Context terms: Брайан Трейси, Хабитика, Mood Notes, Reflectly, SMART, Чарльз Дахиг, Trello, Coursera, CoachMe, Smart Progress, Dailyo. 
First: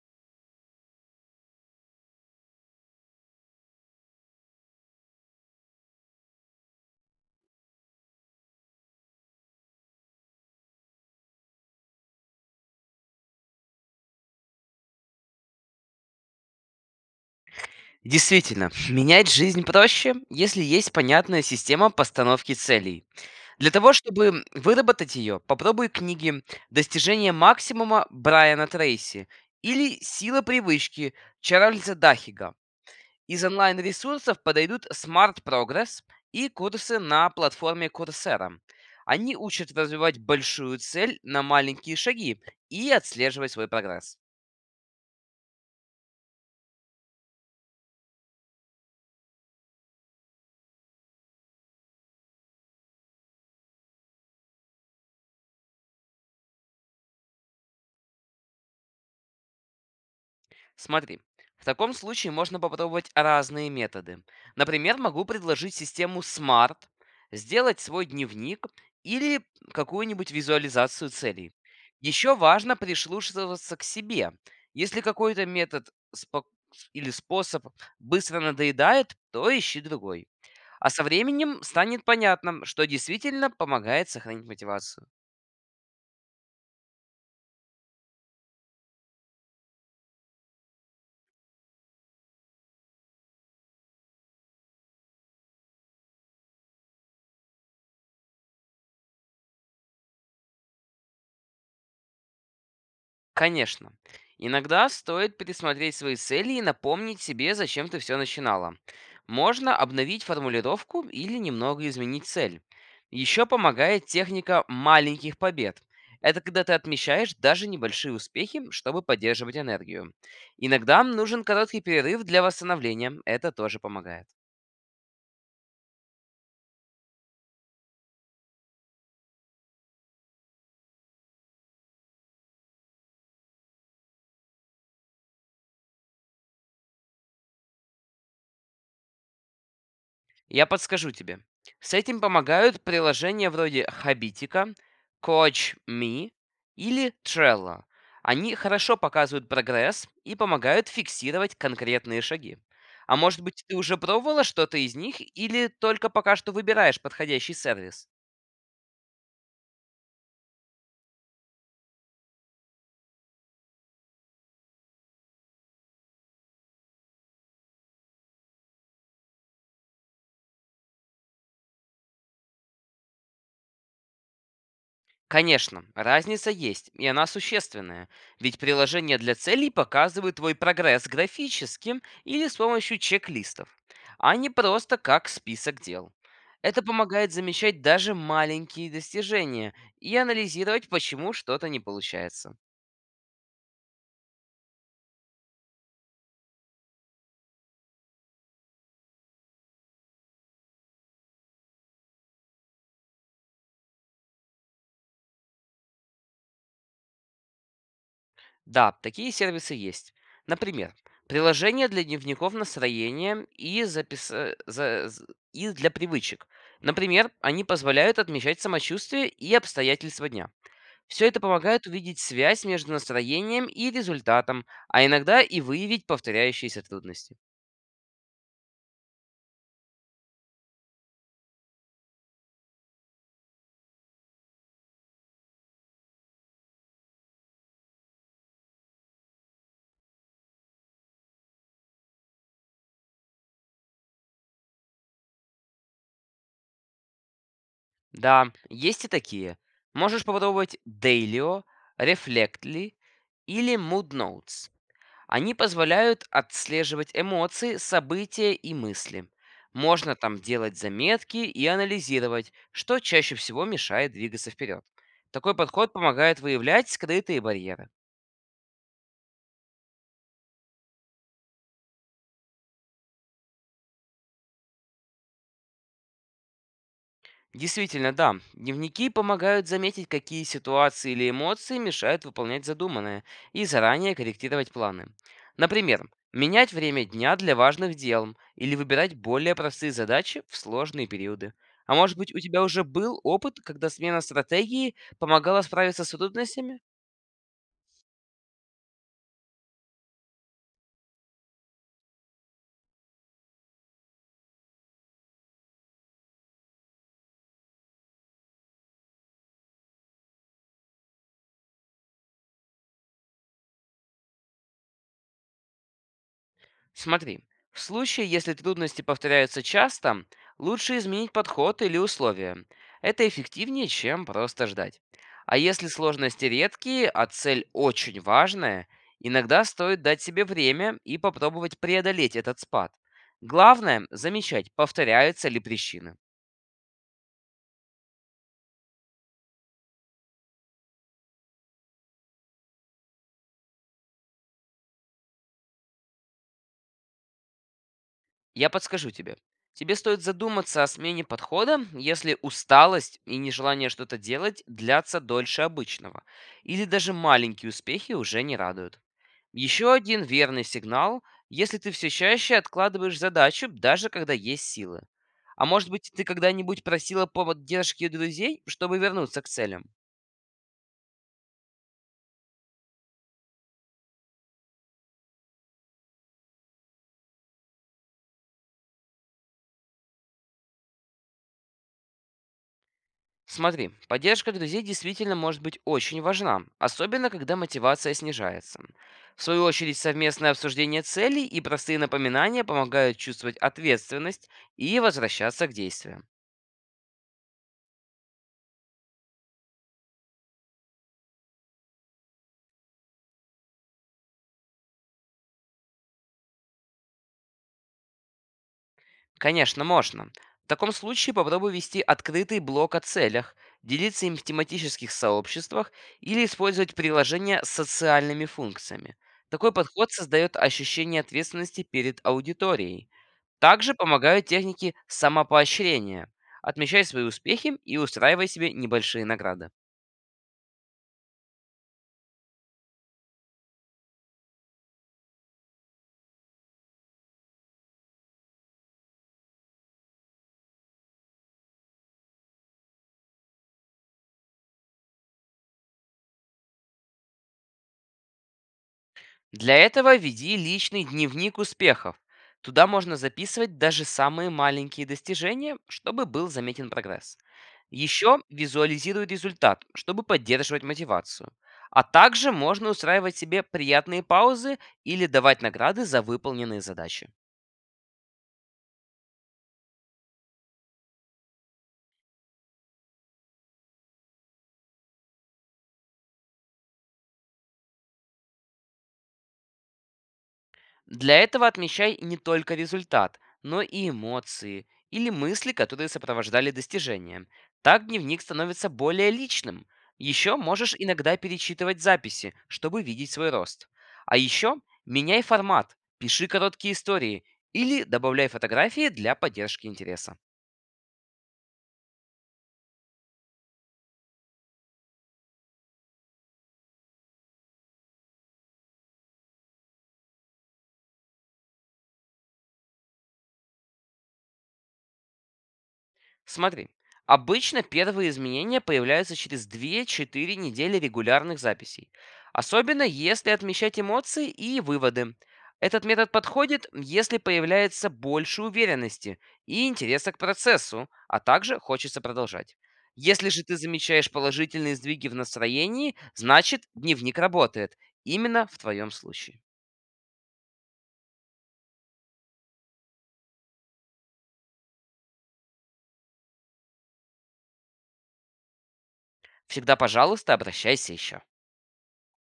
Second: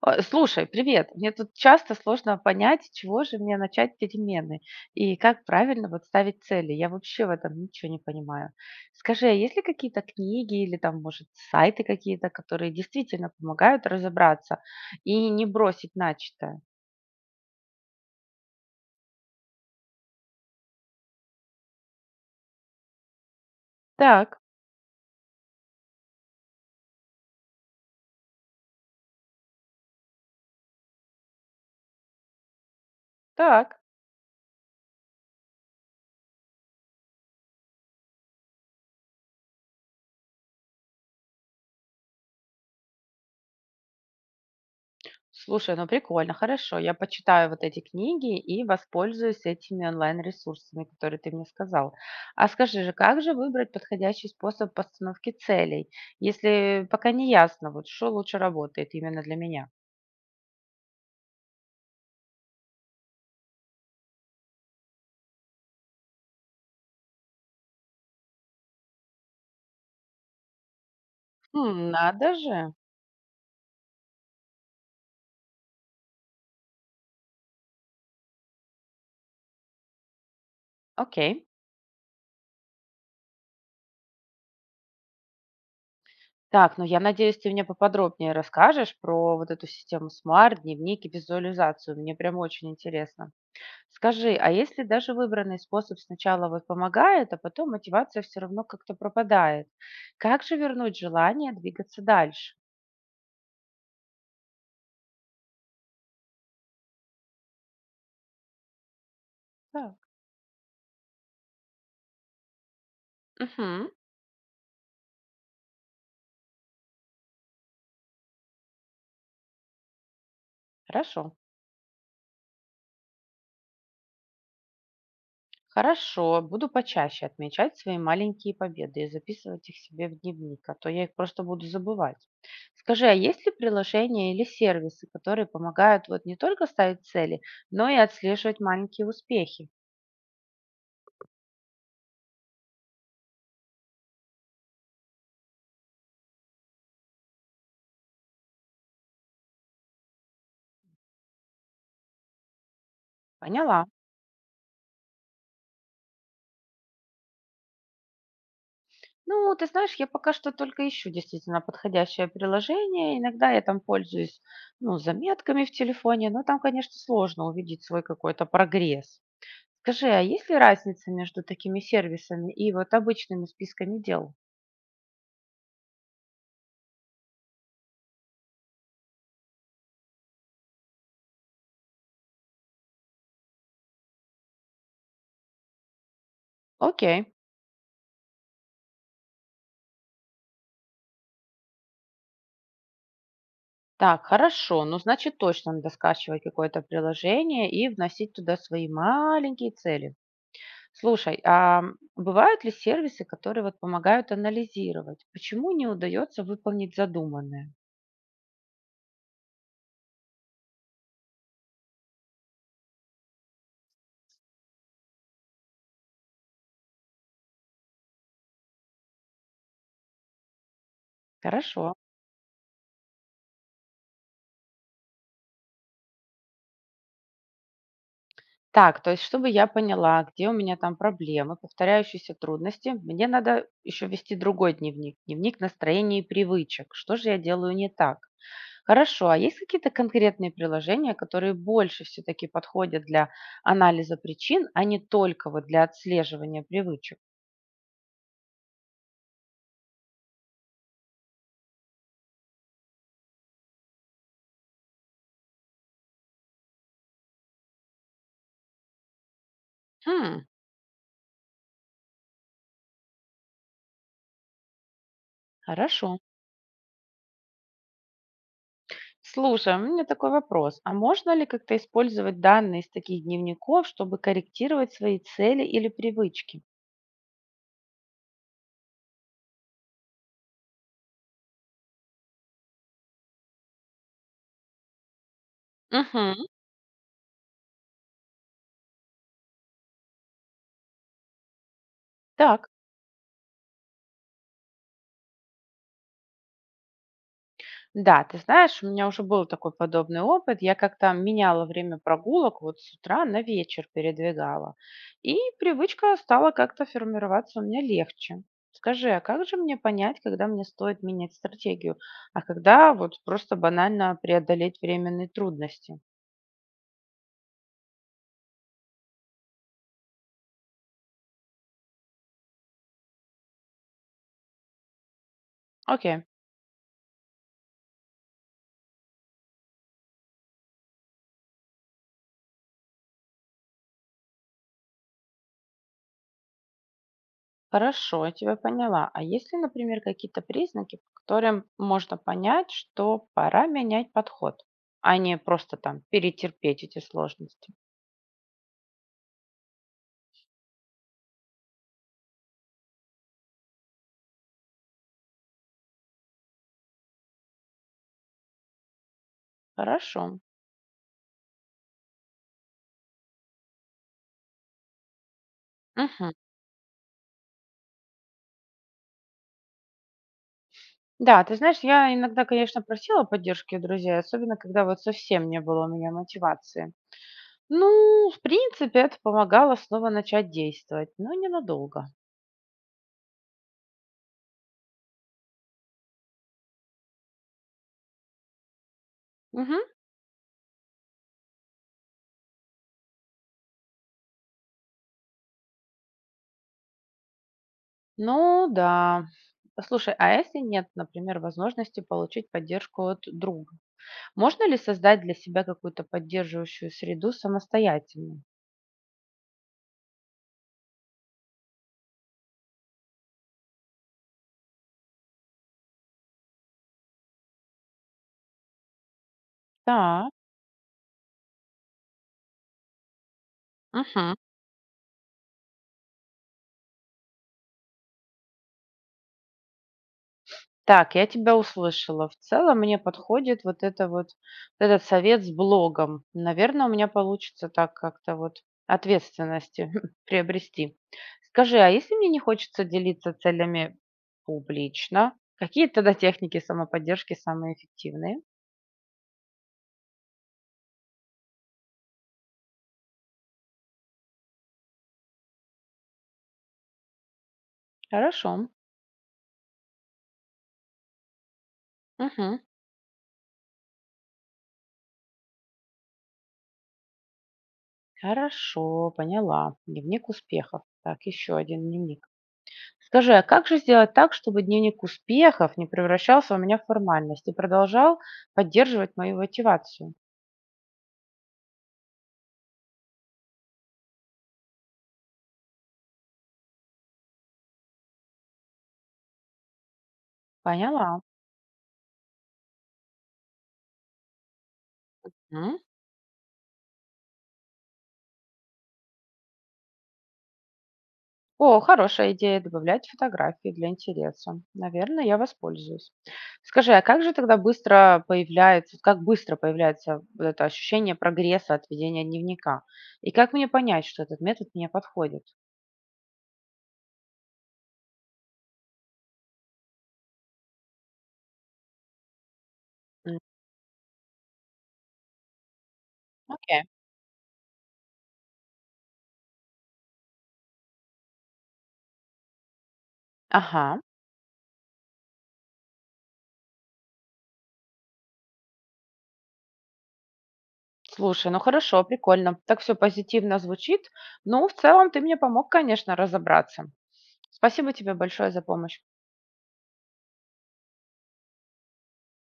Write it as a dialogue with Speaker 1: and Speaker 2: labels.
Speaker 1: А, слушай, привет. Мне тут часто сложно понять, с чего же мне начать перемены и как правильно вот ставить цели. Я вообще в этом ничего не понимаю. Скажи, а есть ли какие-то книги или там, может, сайты какие-то, которые действительно помогают разобраться и не бросить начатое?
Speaker 2: Действительно, менять жизнь проще, если есть понятная система постановки целей. Для того,
Speaker 1: Так,
Speaker 2: чтобы выработать ее, попробуй книги «Достижение максимума» Брайана Трейси или «Сила привычки» Чарльза Дахига. Из
Speaker 1: так.
Speaker 2: онлайн-ресурсов подойдут Smart Progress и курсы на платформе Coursera. Они учат развивать большую цель на маленькие шаги и отслеживать свой прогресс.
Speaker 1: Слушай, ну прикольно, хорошо. Я почитаю вот эти книги и воспользуюсь этими онлайн-ресурсами, которые ты мне сказал. А скажи же, как же выбрать подходящий способ постановки целей, если пока не ясно, вот что лучше работает именно для меня?
Speaker 2: Смотри, в таком случае можно попробовать разные методы. Например, могу предложить систему SMART, сделать свой дневник или какую-нибудь визуализацию целей.
Speaker 1: Хм, надо
Speaker 2: Еще
Speaker 1: же.
Speaker 2: важно прислушиваться к себе. Если какой-то метод спо- или способ быстро надоедает, то ищи другой. А со
Speaker 1: Окей.
Speaker 2: временем станет понятно, что действительно помогает сохранить мотивацию.
Speaker 1: Так, ну я надеюсь, ты мне поподробнее расскажешь про вот эту систему Smart, дневник и визуализацию. Мне прям очень интересно. Скажи, а если даже выбранный способ сначала вот помогает, а потом мотивация все равно как-то пропадает, как же вернуть желание двигаться дальше?
Speaker 2: Конечно. Иногда стоит пересмотреть свои цели и напомнить себе, зачем ты все начинала. Можно
Speaker 1: Так,
Speaker 2: обновить формулировку или немного изменить цель. Еще
Speaker 1: мгм.
Speaker 2: помогает техника маленьких побед. Это когда ты отмечаешь даже небольшие успехи, чтобы поддерживать энергию. Иногда
Speaker 1: Хорошо.
Speaker 2: нужен короткий перерыв для восстановления. Это тоже помогает.
Speaker 1: Хорошо, буду почаще отмечать свои маленькие победы и записывать их себе в дневник, а то я их просто буду забывать. Скажи, а есть ли приложения или сервисы, которые помогают вот не только ставить цели, но и отслеживать маленькие успехи?
Speaker 2: Я подскажу тебе. С этим помогают приложения вроде Хабитика, CoachMe или Trello. Они хорошо показывают прогресс и помогают фиксировать конкретные шаги. А может быть, ты
Speaker 1: Поняла.
Speaker 2: уже пробовала что-то из них или только пока что выбираешь подходящий сервис?
Speaker 1: Ну, ты знаешь, я пока что только ищу действительно подходящее приложение. Иногда я там пользуюсь, ну, заметками в телефоне, но там, конечно, сложно увидеть свой какой-то прогресс. Скажи, а есть ли разница между такими сервисами и вот обычными списками дел?
Speaker 2: Конечно, разница есть, и она существенная, ведь приложение для целей показывает твой прогресс графически или с помощью чек-листов, а не просто как список дел. Это
Speaker 1: Окей.
Speaker 2: помогает замечать даже маленькие достижения и анализировать, почему что-то не получается.
Speaker 1: Так, хорошо. Ну, значит, точно надо скачивать какое-то приложение и вносить туда свои маленькие цели. Слушай, а бывают ли сервисы, которые вот помогают анализировать, почему не удается выполнить задуманное?
Speaker 2: Да, такие сервисы есть. Например, приложение для дневников настроения и, запис... э, за- з- и для привычек. Например, они позволяют отмечать самочувствие и обстоятельства дня. Все это
Speaker 1: Хорошо.
Speaker 2: помогает увидеть связь между настроением и результатом, а иногда и выявить повторяющиеся трудности.
Speaker 1: Так, то есть, чтобы я поняла, где у меня там проблемы, повторяющиеся трудности, мне надо еще вести другой дневник, дневник настроения и привычек. Что же я делаю не так? Хорошо, а есть какие-то конкретные приложения, которые больше все-таки подходят для анализа причин, а не только вот для отслеживания привычек?
Speaker 2: Да, есть и такие. Можешь попробовать Dailyo, Reflectly или Mood Notes. Они позволяют отслеживать эмоции, события и мысли. Можно там
Speaker 1: Хм,
Speaker 2: делать заметки и анализировать, что чаще всего мешает двигаться вперед. Такой подход
Speaker 1: хорошо.
Speaker 2: помогает выявлять скрытые барьеры.
Speaker 1: Слушай, у меня такой вопрос. А можно ли как-то использовать данные из таких дневников, чтобы корректировать свои цели или привычки?
Speaker 2: Действительно, да. Дневники помогают заметить, какие ситуации или эмоции мешают выполнять задуманное, и заранее корректировать планы. Например,
Speaker 1: Угу,
Speaker 2: менять время дня для важных дел или выбирать более простые задачи в сложные периоды. А может быть, у тебя
Speaker 1: так.
Speaker 2: уже был опыт, когда смена стратегии помогала справиться с трудностями?
Speaker 1: Да, ты знаешь, у меня уже был такой подобный опыт. Я как-то меняла время прогулок вот с утра на вечер передвигала. И привычка стала как-то формироваться у меня легче. Скажи, а как же мне понять, когда мне стоит менять стратегию, а когда вот просто банально преодолеть временные трудности?
Speaker 2: Смотри, в случае, если трудности повторяются часто, лучше изменить подход или условия. Это эффективнее, чем просто ждать. А если
Speaker 1: Окей,
Speaker 2: сложности редкие, а цель очень важная, иногда стоит дать себе время и попробовать преодолеть этот спад. Главное — замечать, повторяются ли причины.
Speaker 1: хорошо, я тебя поняла. А есть ли, например, какие-то признаки, по которым можно понять, что пора менять подход, а не просто там перетерпеть эти сложности?
Speaker 2: Я подскажу тебе. Тебе стоит задуматься о смене подхода, если усталость и нежелание что-то делать длятся дольше обычного, или даже маленькие успехи уже не радуют. Еще один
Speaker 1: Хорошо.
Speaker 2: верный сигнал, если ты все чаще откладываешь задачу, даже когда есть силы. А может быть, ты
Speaker 1: Мгм.
Speaker 2: когда-нибудь просила поддержки у друзей, чтобы вернуться к целям?
Speaker 1: Да, ты знаешь, я иногда, конечно, просила поддержки у друзей, особенно когда вот совсем не было у меня мотивации. Ну, в принципе, это помогало снова начать действовать, но ненадолго.
Speaker 2: Смотри, поддержка друзей действительно может быть очень важна, особенно когда мотивация снижается. В свою
Speaker 1: Мгм.
Speaker 2: очередь, совместное обсуждение целей и простые напоминания помогают чувствовать ответственность и возвращаться к действиям.
Speaker 1: Ну да. Слушай, а если нет, например, возможности получить поддержку от друга, можно ли создать для себя какую-то поддерживающую среду самостоятельно?
Speaker 2: Конечно, можно. В таком случае попробуй вести открытый блок о целях, делиться им в тематических сообществах или использовать приложения с социальными функциями. Такой подход
Speaker 1: Да.
Speaker 2: создает ощущение ответственности перед аудиторией. Также
Speaker 1: Мгм.
Speaker 2: помогают техники самопоощрения. Отмечай свои успехи и устраивай себе небольшие награды.
Speaker 1: Так, я тебя услышала. В целом мне подходит вот этот совет с блогом. Наверное, у меня получится так как-то вот ответственности приобрести. Скажи, а если мне не хочется делиться целями публично, какие тогда техники самоподдержки самые эффективные?
Speaker 2: Для этого веди личный дневник успехов. Туда можно записывать даже самые маленькие достижения, чтобы был заметен прогресс. Еще
Speaker 1: Хорошо.
Speaker 2: визуализируй результат, чтобы поддерживать мотивацию. А также
Speaker 1: Мгм.
Speaker 2: можно устраивать себе приятные паузы или давать награды за выполненные задачи.
Speaker 1: Хорошо, поняла. Дневник успехов. Так, еще один дневник. Скажи, а как же сделать так, чтобы дневник успехов не превращался у меня в формальность и продолжал поддерживать мою мотивацию?
Speaker 2: Для этого отмечай не только результат, но и эмоции или мысли, которые сопровождали достижение. Так дневник становится более личным. Еще можешь
Speaker 1: Поняла.
Speaker 2: иногда перечитывать записи, чтобы видеть свой рост. А еще меняй
Speaker 1: М?
Speaker 2: формат, пиши короткие истории или добавляй фотографии для поддержки интереса.
Speaker 1: О, хорошая идея добавлять фотографии для интереса. Наверное, я воспользуюсь. Скажи, а как же тогда быстро появляется, как быстро появляется вот это ощущение прогресса от ведения дневника? И как мне понять, что этот метод мне подходит?
Speaker 2: Смотри, обычно первые изменения появляются через две-четыре недели регулярных записей, особенно
Speaker 1: М,
Speaker 2: если отмечать эмоции и выводы. Этот метод
Speaker 1: окей.
Speaker 2: подходит, если появляется больше уверенности и интереса к процессу, а также хочется продолжать. Если же ты
Speaker 1: Ага.
Speaker 2: замечаешь положительные сдвиги в настроении, значит дневник работает. Именно в твоем случае.
Speaker 1: Слушай, ну хорошо, прикольно. Так все позитивно звучит. Ну, в целом ты мне помог, конечно, разобраться. Спасибо тебе большое за помощь.
Speaker 2: Всегда, пожалуйста, обращайся еще.